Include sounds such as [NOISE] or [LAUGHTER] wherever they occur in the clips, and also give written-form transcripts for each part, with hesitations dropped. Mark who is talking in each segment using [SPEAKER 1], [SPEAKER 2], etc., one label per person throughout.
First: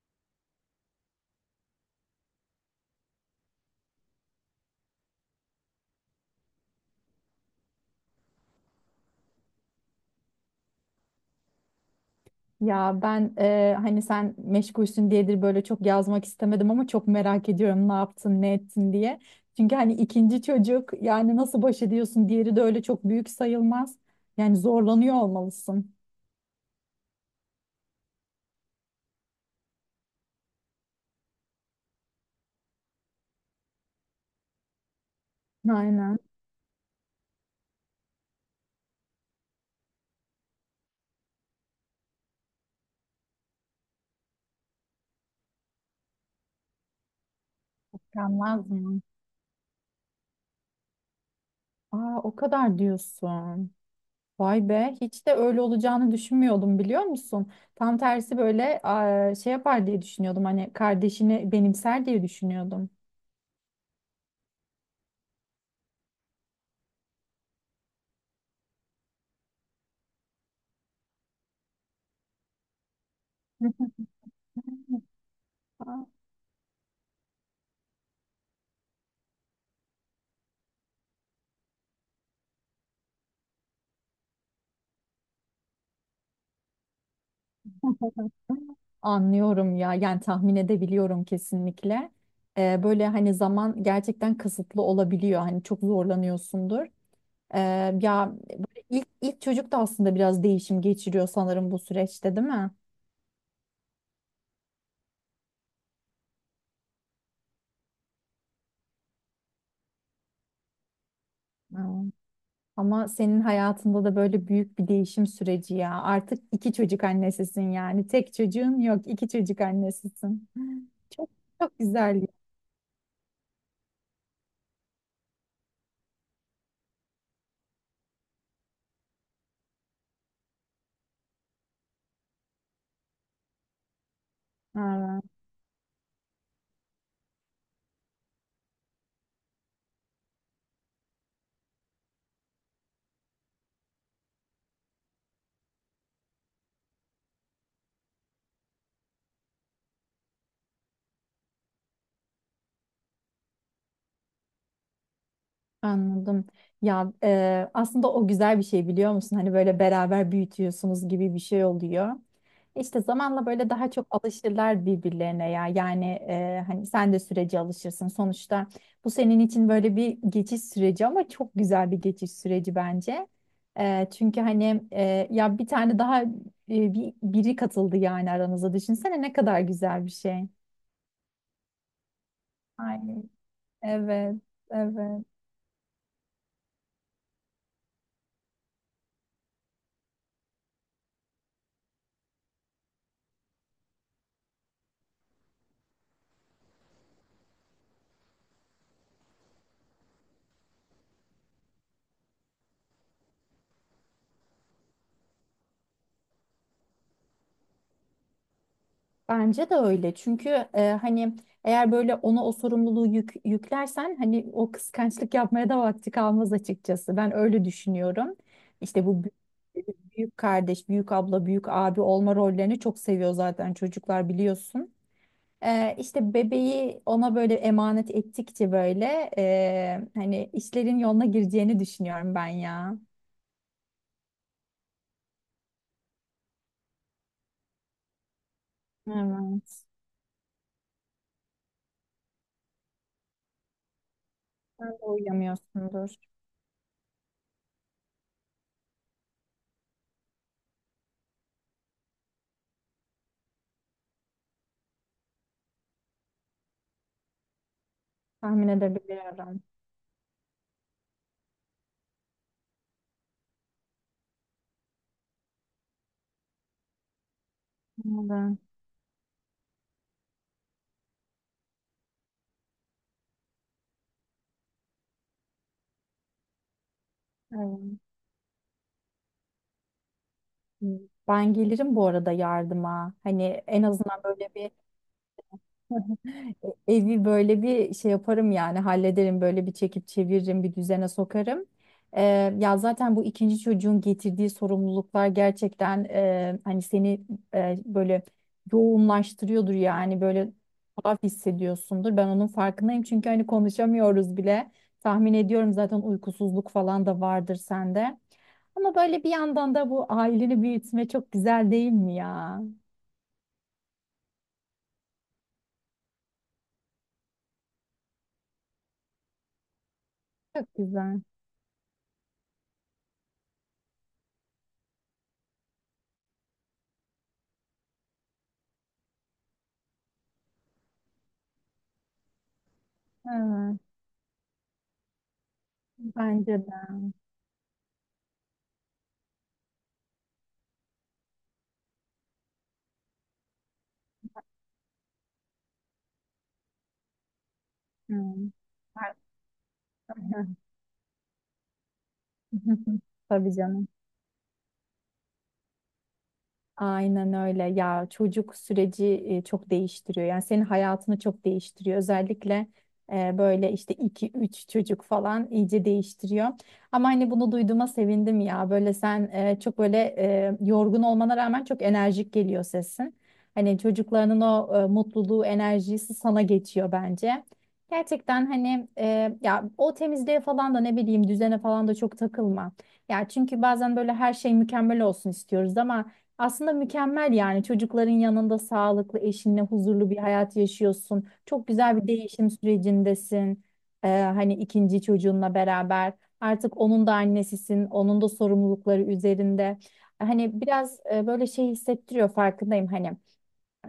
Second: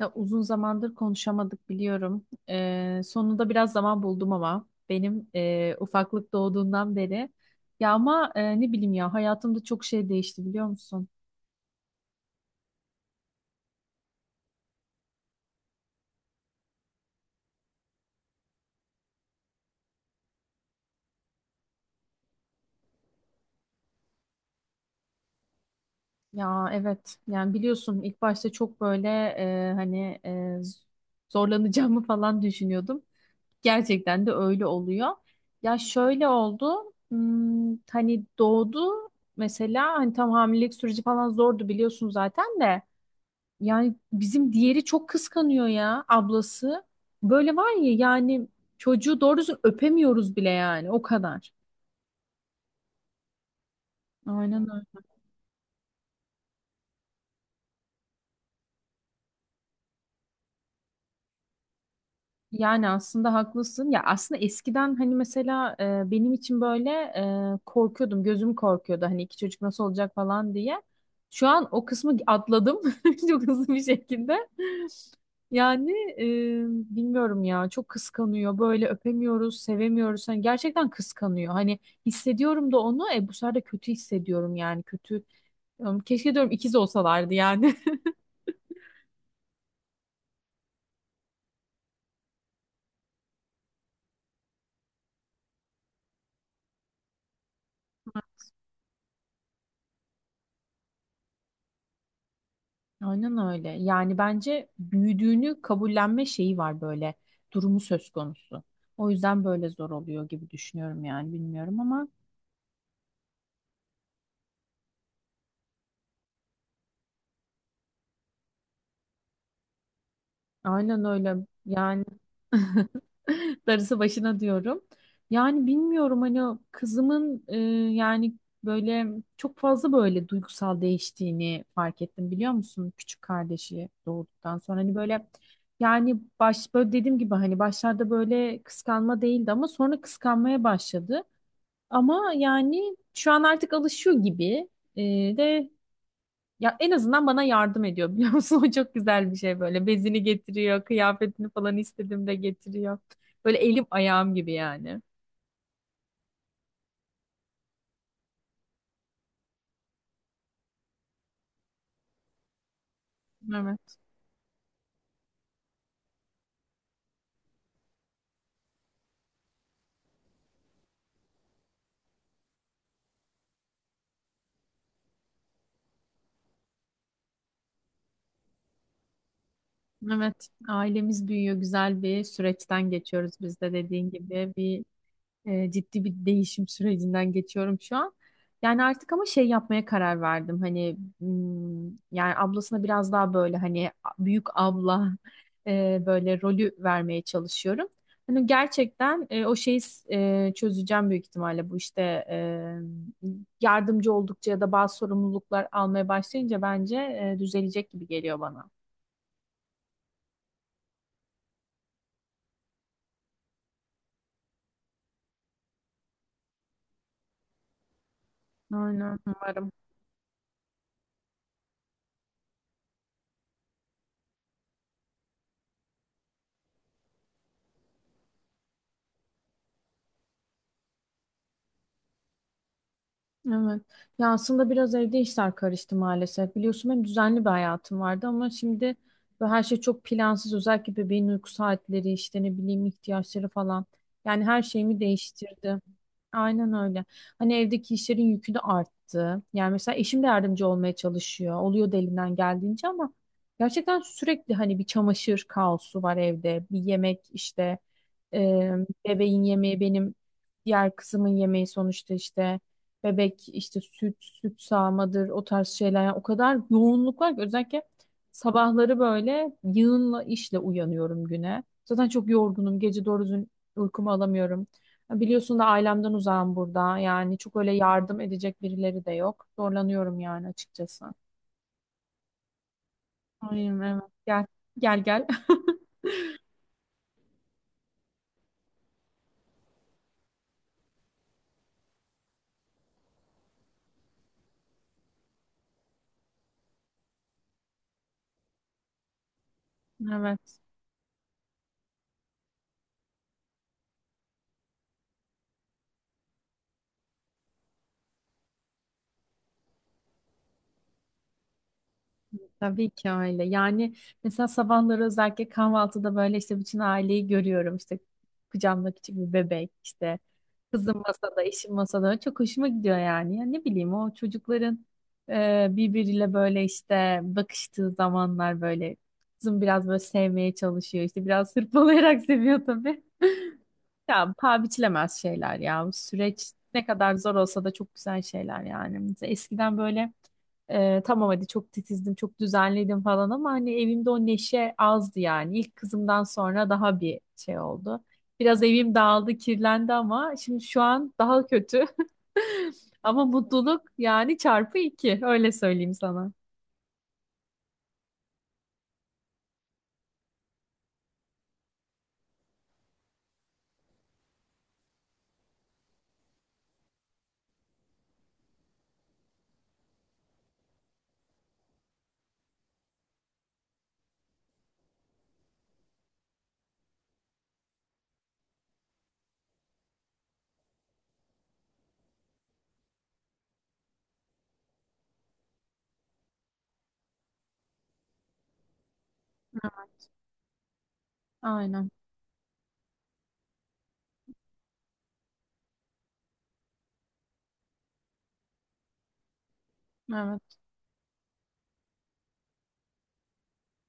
[SPEAKER 1] Ya uzun zamandır konuşamadık biliyorum. Sonunda biraz zaman buldum ama benim ufaklık doğduğundan beri. Ya ama ne bileyim ya hayatımda çok şey değişti biliyor musun?
[SPEAKER 2] Ya ben hani sen meşgulsün diyedir böyle çok yazmak istemedim ama çok merak ediyorum ne yaptın ne ettin diye. Çünkü hani ikinci çocuk yani nasıl baş ediyorsun, diğeri de öyle çok büyük sayılmaz. Yani zorlanıyor olmalısın.
[SPEAKER 1] Ya evet yani biliyorsun ilk başta çok böyle hani z- zorlanacağımı falan düşünüyordum. Gerçekten de öyle oluyor. Ya
[SPEAKER 2] Aynen.
[SPEAKER 1] şöyle oldu hani doğdu mesela hani tam hamilelik süreci falan zordu biliyorsun zaten de. Yani bizim diğeri çok kıskanıyor ya ablası. Böyle var ya yani
[SPEAKER 2] Gelmez mi?
[SPEAKER 1] çocuğu doğru düzgün öpemiyoruz bile yani o kadar.
[SPEAKER 2] Aa, o kadar diyorsun. Vay
[SPEAKER 1] Aynen öyle.
[SPEAKER 2] be, hiç de öyle olacağını düşünmüyordum biliyor musun? Tam tersi böyle şey yapar diye düşünüyordum, hani kardeşini benimser diye
[SPEAKER 1] Yani
[SPEAKER 2] düşünüyordum.
[SPEAKER 1] aslında haklısın. Ya aslında eskiden hani mesela benim için böyle korkuyordum. Gözüm korkuyordu hani iki çocuk nasıl olacak falan diye. Şu an o kısmı atladım [LAUGHS] çok hızlı bir şekilde.
[SPEAKER 2] [LAUGHS]
[SPEAKER 1] Yani
[SPEAKER 2] Aa.
[SPEAKER 1] e, bilmiyorum ya çok kıskanıyor. Böyle öpemiyoruz, sevemiyoruz. Hani gerçekten kıskanıyor. Hani hissediyorum da onu. Bu sefer de kötü hissediyorum yani kötü. Keşke diyorum ikiz olsalardı yani.
[SPEAKER 2] Anlıyorum ya, yani tahmin edebiliyorum kesinlikle. Böyle hani zaman gerçekten kısıtlı olabiliyor. Hani çok zorlanıyorsundur. Ee, ya böyle ilk çocuk da aslında biraz değişim geçiriyor sanırım bu süreçte, değil mi?
[SPEAKER 1] Aynen öyle. Yani bence büyüdüğünü kabullenme şeyi var böyle. Durumu söz konusu. O yüzden böyle zor oluyor gibi düşünüyorum yani bilmiyorum ama
[SPEAKER 2] Hmm. Ama senin hayatında da böyle büyük bir değişim süreci ya. Artık iki çocuk annesisin yani. Tek çocuğun yok, iki çocuk annesisin.
[SPEAKER 1] aynen
[SPEAKER 2] Çok
[SPEAKER 1] öyle.
[SPEAKER 2] çok
[SPEAKER 1] Yani
[SPEAKER 2] güzel ya.
[SPEAKER 1] [LAUGHS] darısı başına diyorum. Yani bilmiyorum hani o kızımın yani böyle çok fazla böyle duygusal değiştiğini fark ettim biliyor musun? Küçük kardeşi doğduktan sonra hani
[SPEAKER 2] Evet.
[SPEAKER 1] böyle yani böyle dediğim gibi hani başlarda böyle kıskanma değildi ama sonra kıskanmaya başladı. Ama yani şu an artık alışıyor gibi, Ee, de ya en azından bana yardım ediyor biliyor musun? [LAUGHS] O çok güzel bir şey böyle. Bezini getiriyor, kıyafetini falan istediğimde getiriyor. Böyle elim ayağım gibi yani.
[SPEAKER 2] Anladım. Ya aslında o güzel bir şey biliyor musun? Hani böyle beraber büyütüyorsunuz gibi bir şey oluyor. İşte zamanla böyle daha
[SPEAKER 1] Evet.
[SPEAKER 2] çok alışırlar birbirlerine ya. Yani hani sen de sürece alışırsın. Sonuçta bu senin için böyle bir geçiş süreci ama çok güzel bir geçiş süreci bence. Çünkü hani ya bir tane daha biri katıldı yani aranıza. Düşünsene ne kadar güzel bir şey.
[SPEAKER 1] Evet. Ailemiz büyüyor. Güzel bir süreçten
[SPEAKER 2] Aynen.
[SPEAKER 1] geçiyoruz biz de dediğin
[SPEAKER 2] Evet,
[SPEAKER 1] gibi. Bir
[SPEAKER 2] evet.
[SPEAKER 1] E, ciddi bir değişim sürecinden geçiyorum şu an. Yani artık ama şey yapmaya karar verdim. Hani yani ablasına biraz daha böyle hani büyük abla böyle rolü vermeye çalışıyorum. Hani gerçekten o şeyi çözeceğim büyük ihtimalle bu işte e, yardımcı oldukça ya da bazı sorumluluklar almaya başlayınca bence düzelecek gibi geliyor bana.
[SPEAKER 2] Bence de öyle. Çünkü hani eğer böyle ona o sorumluluğu yüklersen hani o kıskançlık yapmaya da vakti kalmaz açıkçası. Ben öyle düşünüyorum. İşte
[SPEAKER 1] Aynen.
[SPEAKER 2] bu
[SPEAKER 1] Umarım.
[SPEAKER 2] büyük kardeş, büyük abla, büyük abi olma rollerini çok seviyor zaten çocuklar, biliyorsun. İşte bebeği ona böyle emanet ettikçe böyle hani işlerin yoluna gireceğini düşünüyorum ben ya.
[SPEAKER 1] Evet. Ya aslında biraz evde işler karıştı maalesef. Biliyorsun benim düzenli bir hayatım vardı ama şimdi böyle her şey
[SPEAKER 2] Evet.
[SPEAKER 1] çok plansız. Özellikle bebeğin uyku saatleri, işte ne bileyim ihtiyaçları falan. Yani her
[SPEAKER 2] Sen
[SPEAKER 1] şeyimi
[SPEAKER 2] de
[SPEAKER 1] değiştirdi.
[SPEAKER 2] uyuyamıyorsundur.
[SPEAKER 1] Aynen öyle. Hani evdeki işlerin yükü de arttı. Yani mesela eşim de yardımcı olmaya çalışıyor. Oluyor da elinden geldiğince ama gerçekten sürekli hani bir çamaşır kaosu var evde. Bir yemek işte
[SPEAKER 2] Tahmin
[SPEAKER 1] e, bebeğin
[SPEAKER 2] edebiliyorum.
[SPEAKER 1] yemeği benim diğer kızımın yemeği sonuçta işte bebek işte süt sağmadır o tarz şeyler. Yani o kadar yoğunluk var ki özellikle
[SPEAKER 2] Evet.
[SPEAKER 1] sabahları böyle yığınla işle uyanıyorum güne. Zaten çok yorgunum. Gece doğru düzgün uykumu alamıyorum. Ya biliyorsun da ailemden uzağım burada. Yani çok öyle
[SPEAKER 2] Evet.
[SPEAKER 1] yardım edecek birileri de yok. Zorlanıyorum yani açıkçası.
[SPEAKER 2] Ben gelirim bu arada yardıma. Hani
[SPEAKER 1] Aynen,
[SPEAKER 2] en
[SPEAKER 1] evet.
[SPEAKER 2] azından
[SPEAKER 1] Gel
[SPEAKER 2] böyle bir
[SPEAKER 1] gel gel. [LAUGHS]
[SPEAKER 2] evi böyle bir şey yaparım yani, hallederim, böyle bir çekip çeviririm, bir düzene sokarım. Ee, ya zaten bu ikinci çocuğun getirdiği sorumluluklar gerçekten hani seni böyle yoğunlaştırıyordur yani, böyle
[SPEAKER 1] Evet.
[SPEAKER 2] tuhaf hissediyorsundur. Ben onun farkındayım çünkü hani konuşamıyoruz bile. Tahmin ediyorum zaten, uykusuzluk falan da vardır sende. Ama böyle bir yandan da bu aileni büyütme çok güzel, değil mi ya?
[SPEAKER 1] Tabii ki öyle. Yani mesela sabahları özellikle kahvaltıda böyle işte bütün aileyi görüyorum. İşte kucağımda küçük bir bebek işte
[SPEAKER 2] Çok
[SPEAKER 1] kızım
[SPEAKER 2] güzel.
[SPEAKER 1] masada, eşim masada. Çok hoşuma gidiyor yani. Ya ne bileyim o çocukların birbiriyle böyle işte bakıştığı zamanlar böyle kızım biraz böyle sevmeye çalışıyor. İşte biraz hırpalayarak [LAUGHS] seviyor tabii.
[SPEAKER 2] Evet,
[SPEAKER 1] Ya paha biçilemez şeyler ya. Bu süreç
[SPEAKER 2] bence de.
[SPEAKER 1] ne kadar zor olsa da çok güzel şeyler yani. Mesela eskiden böyle tamam hadi çok titizdim, çok düzenledim falan ama hani evimde o neşe azdı yani. İlk kızımdan sonra daha bir şey oldu.
[SPEAKER 2] Hmm.
[SPEAKER 1] Biraz evim dağıldı, kirlendi ama şimdi şu an daha kötü. [LAUGHS]
[SPEAKER 2] [LAUGHS]
[SPEAKER 1] Ama
[SPEAKER 2] Tabii
[SPEAKER 1] mutluluk
[SPEAKER 2] canım.
[SPEAKER 1] yani çarpı iki. Öyle söyleyeyim sana.
[SPEAKER 2] Aynen öyle ya, çocuk süreci çok değiştiriyor yani, senin hayatını çok değiştiriyor, özellikle böyle işte iki üç çocuk falan iyice değiştiriyor. Ama hani bunu duyduğuma sevindim ya, böyle sen çok böyle yorgun olmana rağmen çok enerjik geliyor sesin. Hani çocuklarının o mutluluğu, enerjisi sana geçiyor bence gerçekten. Hani ya o temizliğe falan da ne bileyim, düzene falan da çok takılma ya. Çünkü bazen böyle her şey mükemmel olsun istiyoruz ama aslında mükemmel yani, çocukların yanında sağlıklı, eşinle huzurlu bir hayat yaşıyorsun. Çok
[SPEAKER 1] Aynen.
[SPEAKER 2] güzel bir değişim sürecindesin. Hani ikinci çocuğunla beraber artık onun da annesisin, onun da sorumlulukları üzerinde.
[SPEAKER 1] Evet.
[SPEAKER 2] Hani biraz böyle şey hissettiriyor, farkındayım hani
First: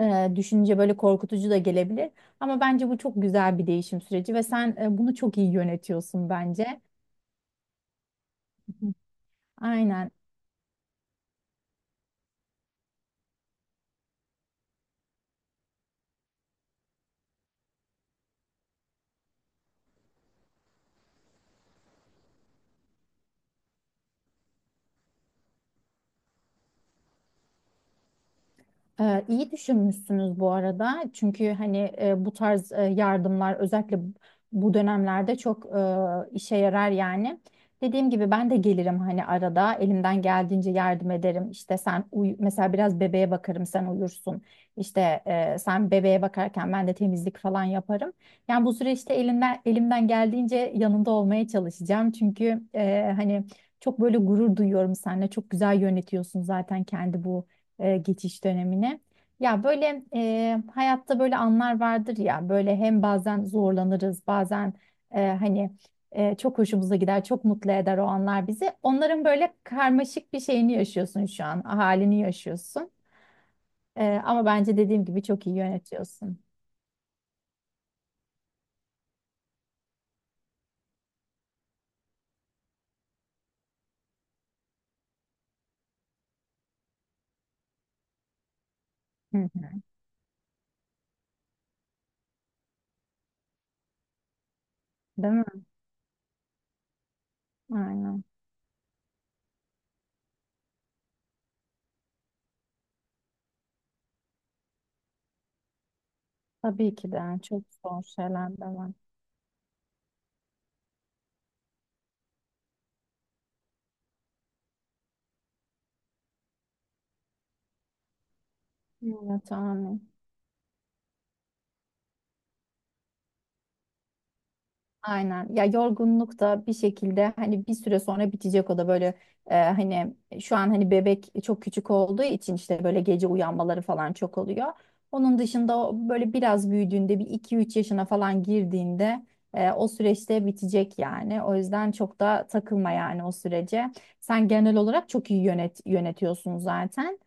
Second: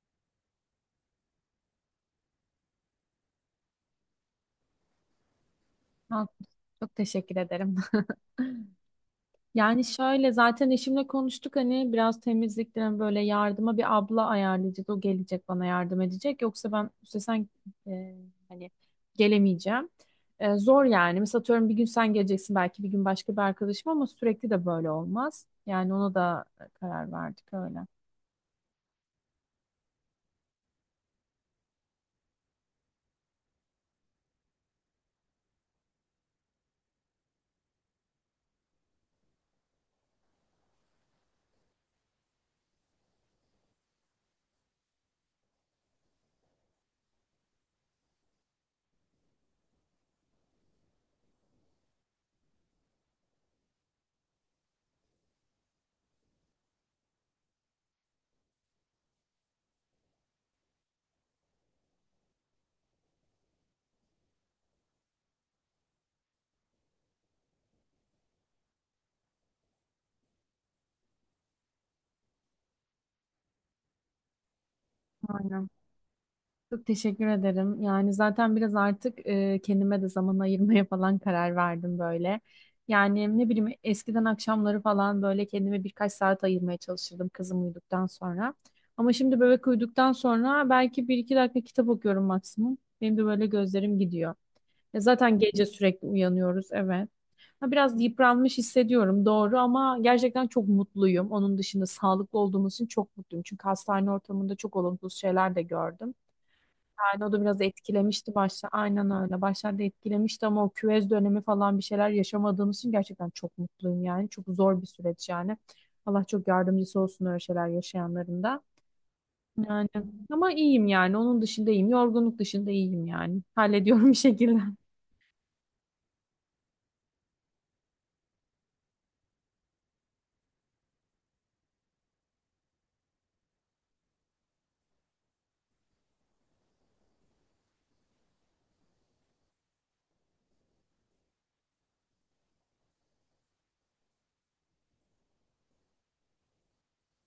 [SPEAKER 2] düşünce böyle korkutucu da gelebilir. Ama bence bu çok güzel bir değişim süreci ve sen bunu çok iyi
[SPEAKER 1] Ha,
[SPEAKER 2] yönetiyorsun bence.
[SPEAKER 1] çok teşekkür ederim. [LAUGHS]
[SPEAKER 2] Hı.
[SPEAKER 1] Yani
[SPEAKER 2] Aynen.
[SPEAKER 1] şöyle zaten eşimle konuştuk hani biraz temizlikten böyle yardıma bir abla ayarlayacağız. O gelecek bana yardım edecek. Yoksa ben üstesen e, hani gelemeyeceğim. Zor yani. Mesela atıyorum bir gün sen geleceksin, belki bir gün başka bir arkadaşım ama sürekli de böyle olmaz. Yani ona da karar verdik öyle.
[SPEAKER 2] İyi düşünmüşsünüz bu arada. Çünkü hani bu tarz yardımlar özellikle bu dönemlerde çok işe yarar yani. Dediğim gibi ben de gelirim hani, arada elimden geldiğince yardım ederim. İşte sen uyu mesela, biraz bebeğe bakarım, sen uyursun. İşte sen bebeğe bakarken ben de temizlik falan yaparım. Yani bu süreçte elinden elimden geldiğince yanında olmaya çalışacağım. Çünkü hani çok böyle gurur duyuyorum seninle. Çok güzel yönetiyorsun zaten kendi bu geçiş dönemine. Ya böyle hayatta böyle anlar vardır ya, böyle hem bazen zorlanırız bazen hani çok hoşumuza gider, çok mutlu eder o anlar bizi. Onların böyle karmaşık bir şeyini yaşıyorsun şu an, halini yaşıyorsun. Ama bence dediğim gibi çok iyi
[SPEAKER 1] Aynen.
[SPEAKER 2] yönetiyorsun.
[SPEAKER 1] Çok teşekkür ederim. Yani zaten biraz artık kendime de zaman ayırmaya falan karar verdim böyle. Yani ne bileyim eskiden akşamları falan böyle kendime birkaç saat ayırmaya çalışırdım kızım uyuduktan sonra. Ama
[SPEAKER 2] Hı
[SPEAKER 1] şimdi bebek
[SPEAKER 2] hı.
[SPEAKER 1] uyuduktan sonra belki bir iki dakika kitap okuyorum maksimum. Benim de böyle gözlerim gidiyor. Ya
[SPEAKER 2] Değil
[SPEAKER 1] zaten
[SPEAKER 2] mi?
[SPEAKER 1] gece sürekli uyanıyoruz, evet. Ha, biraz
[SPEAKER 2] Aynen.
[SPEAKER 1] yıpranmış hissediyorum doğru ama gerçekten çok mutluyum. Onun dışında sağlıklı olduğumuz için çok mutluyum. Çünkü hastane ortamında çok olumsuz şeyler de gördüm.
[SPEAKER 2] Tabii ki de
[SPEAKER 1] Yani o da
[SPEAKER 2] yani,
[SPEAKER 1] biraz
[SPEAKER 2] çok zor
[SPEAKER 1] etkilemişti
[SPEAKER 2] şeyler de
[SPEAKER 1] başta.
[SPEAKER 2] var.
[SPEAKER 1] Aynen öyle. Başlarda etkilemişti ama o küvez dönemi falan bir şeyler yaşamadığımız için gerçekten çok mutluyum yani. Çok zor bir süreç yani. Allah çok yardımcısı olsun öyle şeyler yaşayanların da.
[SPEAKER 2] Evet,
[SPEAKER 1] Yani
[SPEAKER 2] amin.
[SPEAKER 1] ama iyiyim yani. Onun dışında iyiyim. Yorgunluk dışında iyiyim yani. Hallediyorum bir şekilde.
[SPEAKER 2] Aynen. Ya yorgunluk da bir şekilde hani bir süre sonra bitecek, o da böyle hani şu an hani bebek çok küçük olduğu için işte böyle gece uyanmaları falan çok oluyor. Onun dışında o böyle biraz büyüdüğünde, bir iki üç yaşına falan girdiğinde o süreçte bitecek yani. O yüzden çok da takılma yani o sürece. Sen genel olarak çok iyi yönetiyorsun zaten.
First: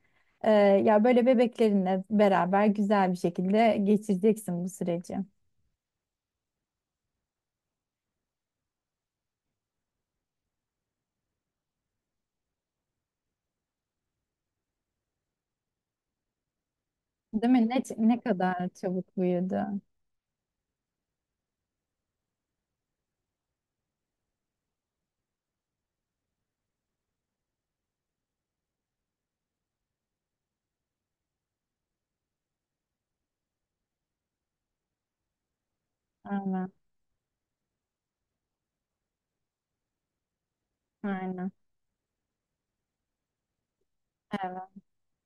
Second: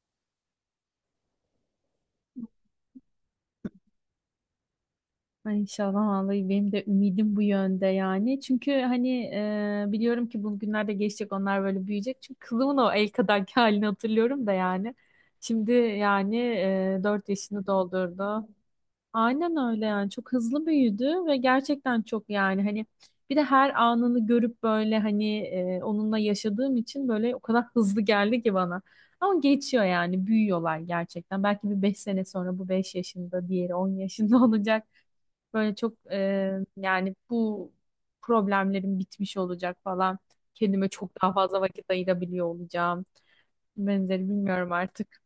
[SPEAKER 2] Ya böyle bebeklerinle beraber güzel bir şekilde geçireceksin bu süreci.
[SPEAKER 1] Ay, İnşallah vallahi benim de ümidim bu yönde yani. Çünkü hani biliyorum ki bu günlerde geçecek, onlar böyle büyüyecek. Çünkü kızımın o el kadarki [LAUGHS] halini hatırlıyorum da yani. Şimdi yani 4
[SPEAKER 2] Değil
[SPEAKER 1] yaşını
[SPEAKER 2] mi? Ne
[SPEAKER 1] doldurdu.
[SPEAKER 2] kadar çabuk
[SPEAKER 1] Aynen
[SPEAKER 2] büyüdü.
[SPEAKER 1] öyle yani çok hızlı büyüdü ve gerçekten çok yani hani bir de her anını görüp böyle hani onunla yaşadığım için böyle o kadar hızlı geldi ki bana. Ama geçiyor yani büyüyorlar gerçekten. Belki bir 5 sene sonra bu 5 yaşında, diğeri 10 yaşında [LAUGHS] olacak. Böyle çok
[SPEAKER 2] Aynen.
[SPEAKER 1] yani bu problemlerim bitmiş olacak falan. Kendime çok daha
[SPEAKER 2] Aynen.
[SPEAKER 1] fazla vakit ayırabiliyor olacağım. Benzeri
[SPEAKER 2] Evet.
[SPEAKER 1] bilmiyorum artık.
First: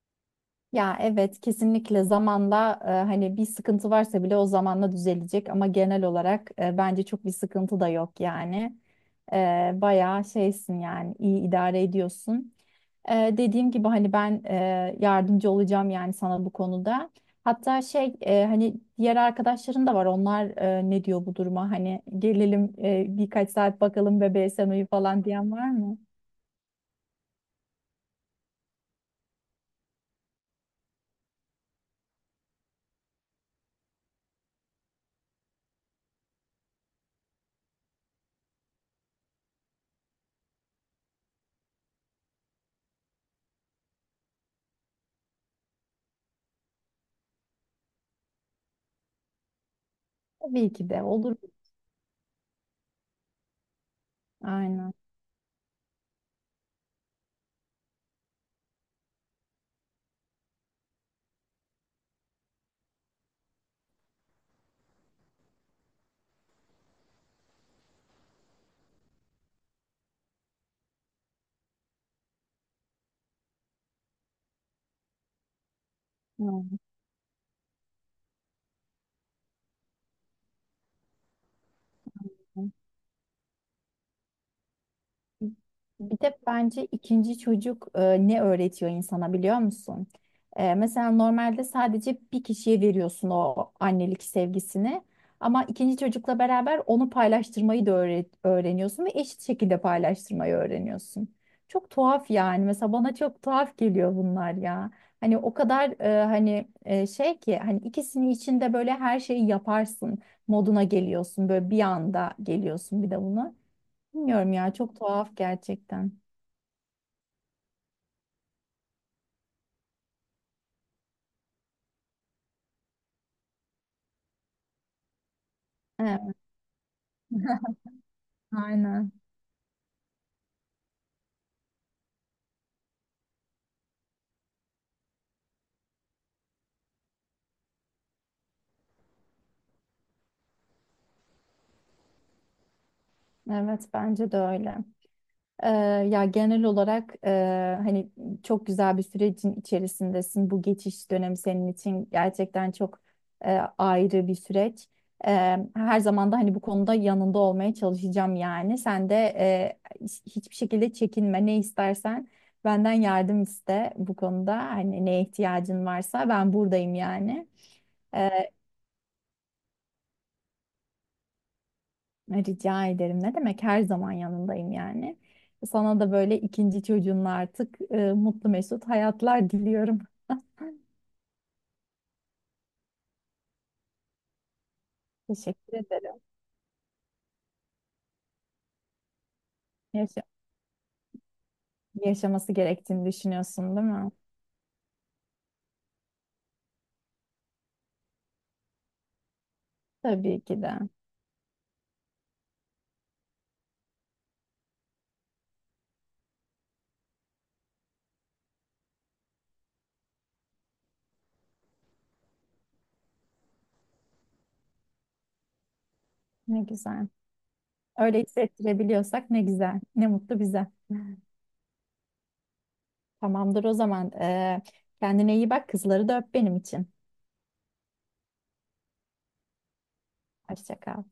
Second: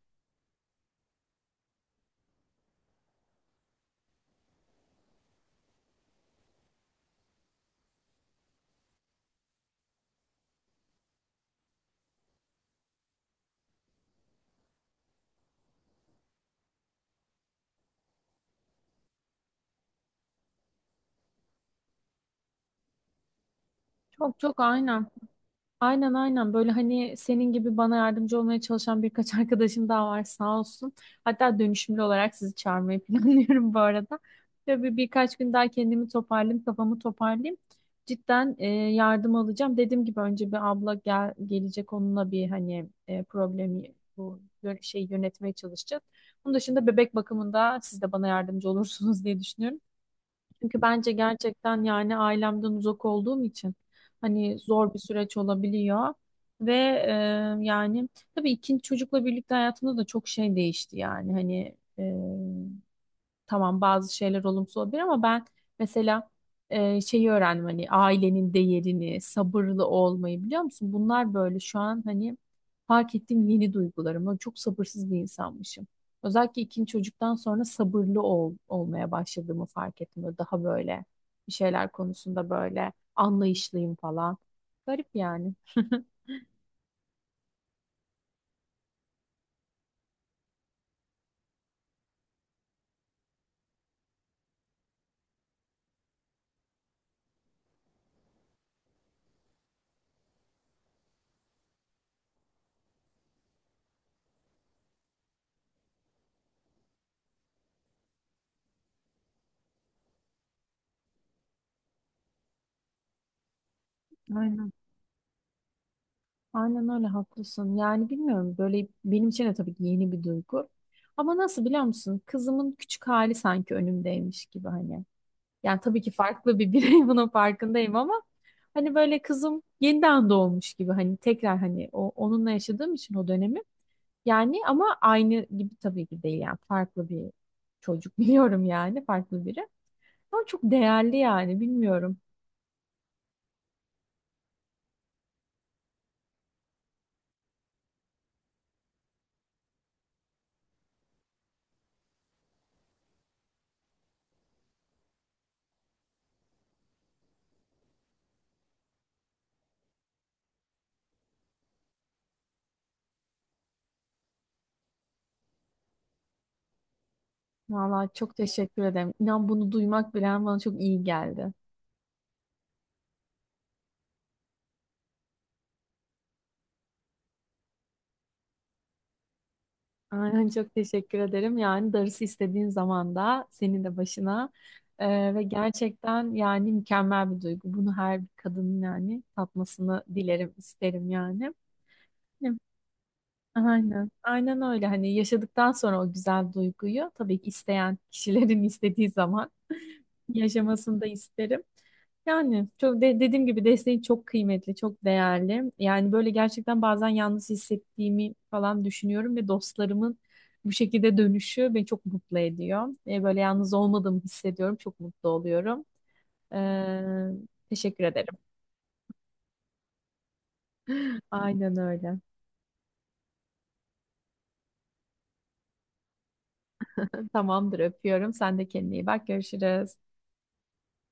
[SPEAKER 2] Ya evet, kesinlikle zamanla hani bir sıkıntı varsa bile o zamanla düzelecek ama genel olarak bence çok bir sıkıntı da yok yani. Bayağı şeysin yani, iyi idare ediyorsun. Dediğim gibi hani ben yardımcı olacağım yani sana bu konuda. Hatta şey, hani diğer arkadaşların da var. Onlar ne diyor bu duruma? Hani gelelim birkaç saat bakalım
[SPEAKER 1] Çok
[SPEAKER 2] bebeğe,
[SPEAKER 1] çok
[SPEAKER 2] sen uyu
[SPEAKER 1] aynen.
[SPEAKER 2] falan diyen var mı?
[SPEAKER 1] Aynen aynen böyle hani senin gibi bana yardımcı olmaya çalışan birkaç [LAUGHS] arkadaşım daha var sağ olsun. Hatta dönüşümlü olarak sizi çağırmayı [LAUGHS] planlıyorum bu arada. Ve birkaç gün daha kendimi toparlayayım, kafamı toparlayayım. Cidden yardım alacağım. Dediğim gibi önce bir abla gelecek, onunla bir hani problemi bu şeyi yönetmeye çalışacağız. Bunun dışında bebek bakımında siz de bana yardımcı [LAUGHS] olursunuz diye düşünüyorum.
[SPEAKER 2] Tabii
[SPEAKER 1] Çünkü
[SPEAKER 2] ki de
[SPEAKER 1] bence
[SPEAKER 2] olur.
[SPEAKER 1] gerçekten yani ailemden uzak olduğum için hani zor
[SPEAKER 2] Aynen.
[SPEAKER 1] bir süreç olabiliyor. Ve e, yani tabii ikinci çocukla birlikte hayatımda da çok şey değişti yani hani tamam bazı şeyler olumsuz olabilir ama ben mesela şeyi öğrendim hani ailenin değerini, sabırlı olmayı biliyor musun? Bunlar böyle şu an hani fark ettiğim yeni duygularım. Ben çok sabırsız bir insanmışım. Özellikle
[SPEAKER 2] Aynen.
[SPEAKER 1] ikinci çocuktan sonra sabırlı olmaya başladığımı fark ettim. Böyle daha böyle bir şeyler konusunda böyle anlayışlıyım falan. Garip yani.
[SPEAKER 2] Bir de bence ikinci çocuk ne öğretiyor insana biliyor musun? Mesela normalde sadece bir kişiye veriyorsun o annelik sevgisini. Ama ikinci çocukla beraber onu paylaştırmayı da öğreniyorsun ve eşit şekilde paylaştırmayı öğreniyorsun. Çok tuhaf yani. Mesela bana çok tuhaf geliyor bunlar ya. Hani o kadar hani şey ki, hani ikisini içinde böyle her şeyi yaparsın moduna geliyorsun. Böyle bir anda geliyorsun bir de buna. Bilmiyorum
[SPEAKER 1] Aynen.
[SPEAKER 2] ya, çok tuhaf gerçekten.
[SPEAKER 1] Aynen öyle haklısın. Yani bilmiyorum, böyle benim için de tabii ki yeni bir duygu. Ama nasıl biliyor musun? Kızımın küçük hali sanki önümdeymiş gibi hani. Yani tabii ki
[SPEAKER 2] Evet,
[SPEAKER 1] farklı bir birey [LAUGHS] bunun farkındayım ama hani
[SPEAKER 2] aynen.
[SPEAKER 1] böyle kızım yeniden doğmuş gibi, hani tekrar hani o onunla yaşadığım için o dönemi. Yani ama aynı gibi tabii ki değil, yani farklı bir çocuk [LAUGHS] biliyorum yani, farklı biri. Ama çok değerli yani, bilmiyorum.
[SPEAKER 2] Evet, bence de öyle. Ee, ya genel olarak hani çok güzel bir sürecin içerisindesin. Bu geçiş dönemi senin için gerçekten çok ayrı bir süreç. Her zaman da hani bu konuda yanında olmaya çalışacağım yani. Sen de hiçbir şekilde çekinme. Ne istersen benden yardım iste bu konuda. Hani neye ihtiyacın varsa ben buradayım yani.
[SPEAKER 1] Vallahi çok teşekkür ederim. İnan bunu duymak bile bana çok iyi geldi.
[SPEAKER 2] Rica ederim. Ne demek? Her zaman yanındayım yani. Sana da böyle ikinci çocuğunla artık mutlu mesut hayatlar diliyorum.
[SPEAKER 1] Aynen çok teşekkür ederim. Yani darısı istediğin zaman da senin de başına. Ve
[SPEAKER 2] Teşekkür ederim.
[SPEAKER 1] gerçekten yani mükemmel bir duygu. Bunu her bir kadının yani tatmasını
[SPEAKER 2] Yaşa-
[SPEAKER 1] dilerim, isterim yani. Değil
[SPEAKER 2] yaşaması
[SPEAKER 1] mi?
[SPEAKER 2] gerektiğini düşünüyorsun, değil
[SPEAKER 1] Aynen.
[SPEAKER 2] mi?
[SPEAKER 1] Aynen öyle. Hani yaşadıktan sonra o güzel duyguyu tabii ki isteyen kişilerin [LAUGHS] istediği zaman
[SPEAKER 2] Tabii ki de.
[SPEAKER 1] yaşamasını da isterim. Yani çok dediğim gibi desteği çok kıymetli, çok değerli. Yani böyle gerçekten bazen yalnız hissettiğimi falan düşünüyorum ve dostlarımın bu şekilde dönüşü beni çok mutlu ediyor. Böyle yalnız olmadığımı hissediyorum, çok mutlu oluyorum.
[SPEAKER 2] Ne güzel.
[SPEAKER 1] Ee, teşekkür
[SPEAKER 2] Öyle
[SPEAKER 1] ederim.
[SPEAKER 2] hissettirebiliyorsak ne güzel. Ne mutlu bize.
[SPEAKER 1] [LAUGHS]
[SPEAKER 2] [LAUGHS]
[SPEAKER 1] Aynen öyle.
[SPEAKER 2] Tamamdır o zaman. Kendine iyi bak. Kızları da öp benim için.
[SPEAKER 1] Tamamdır, öpüyorum. Sen de kendine iyi bak. Görüşürüz.
[SPEAKER 2] Hoşça kal.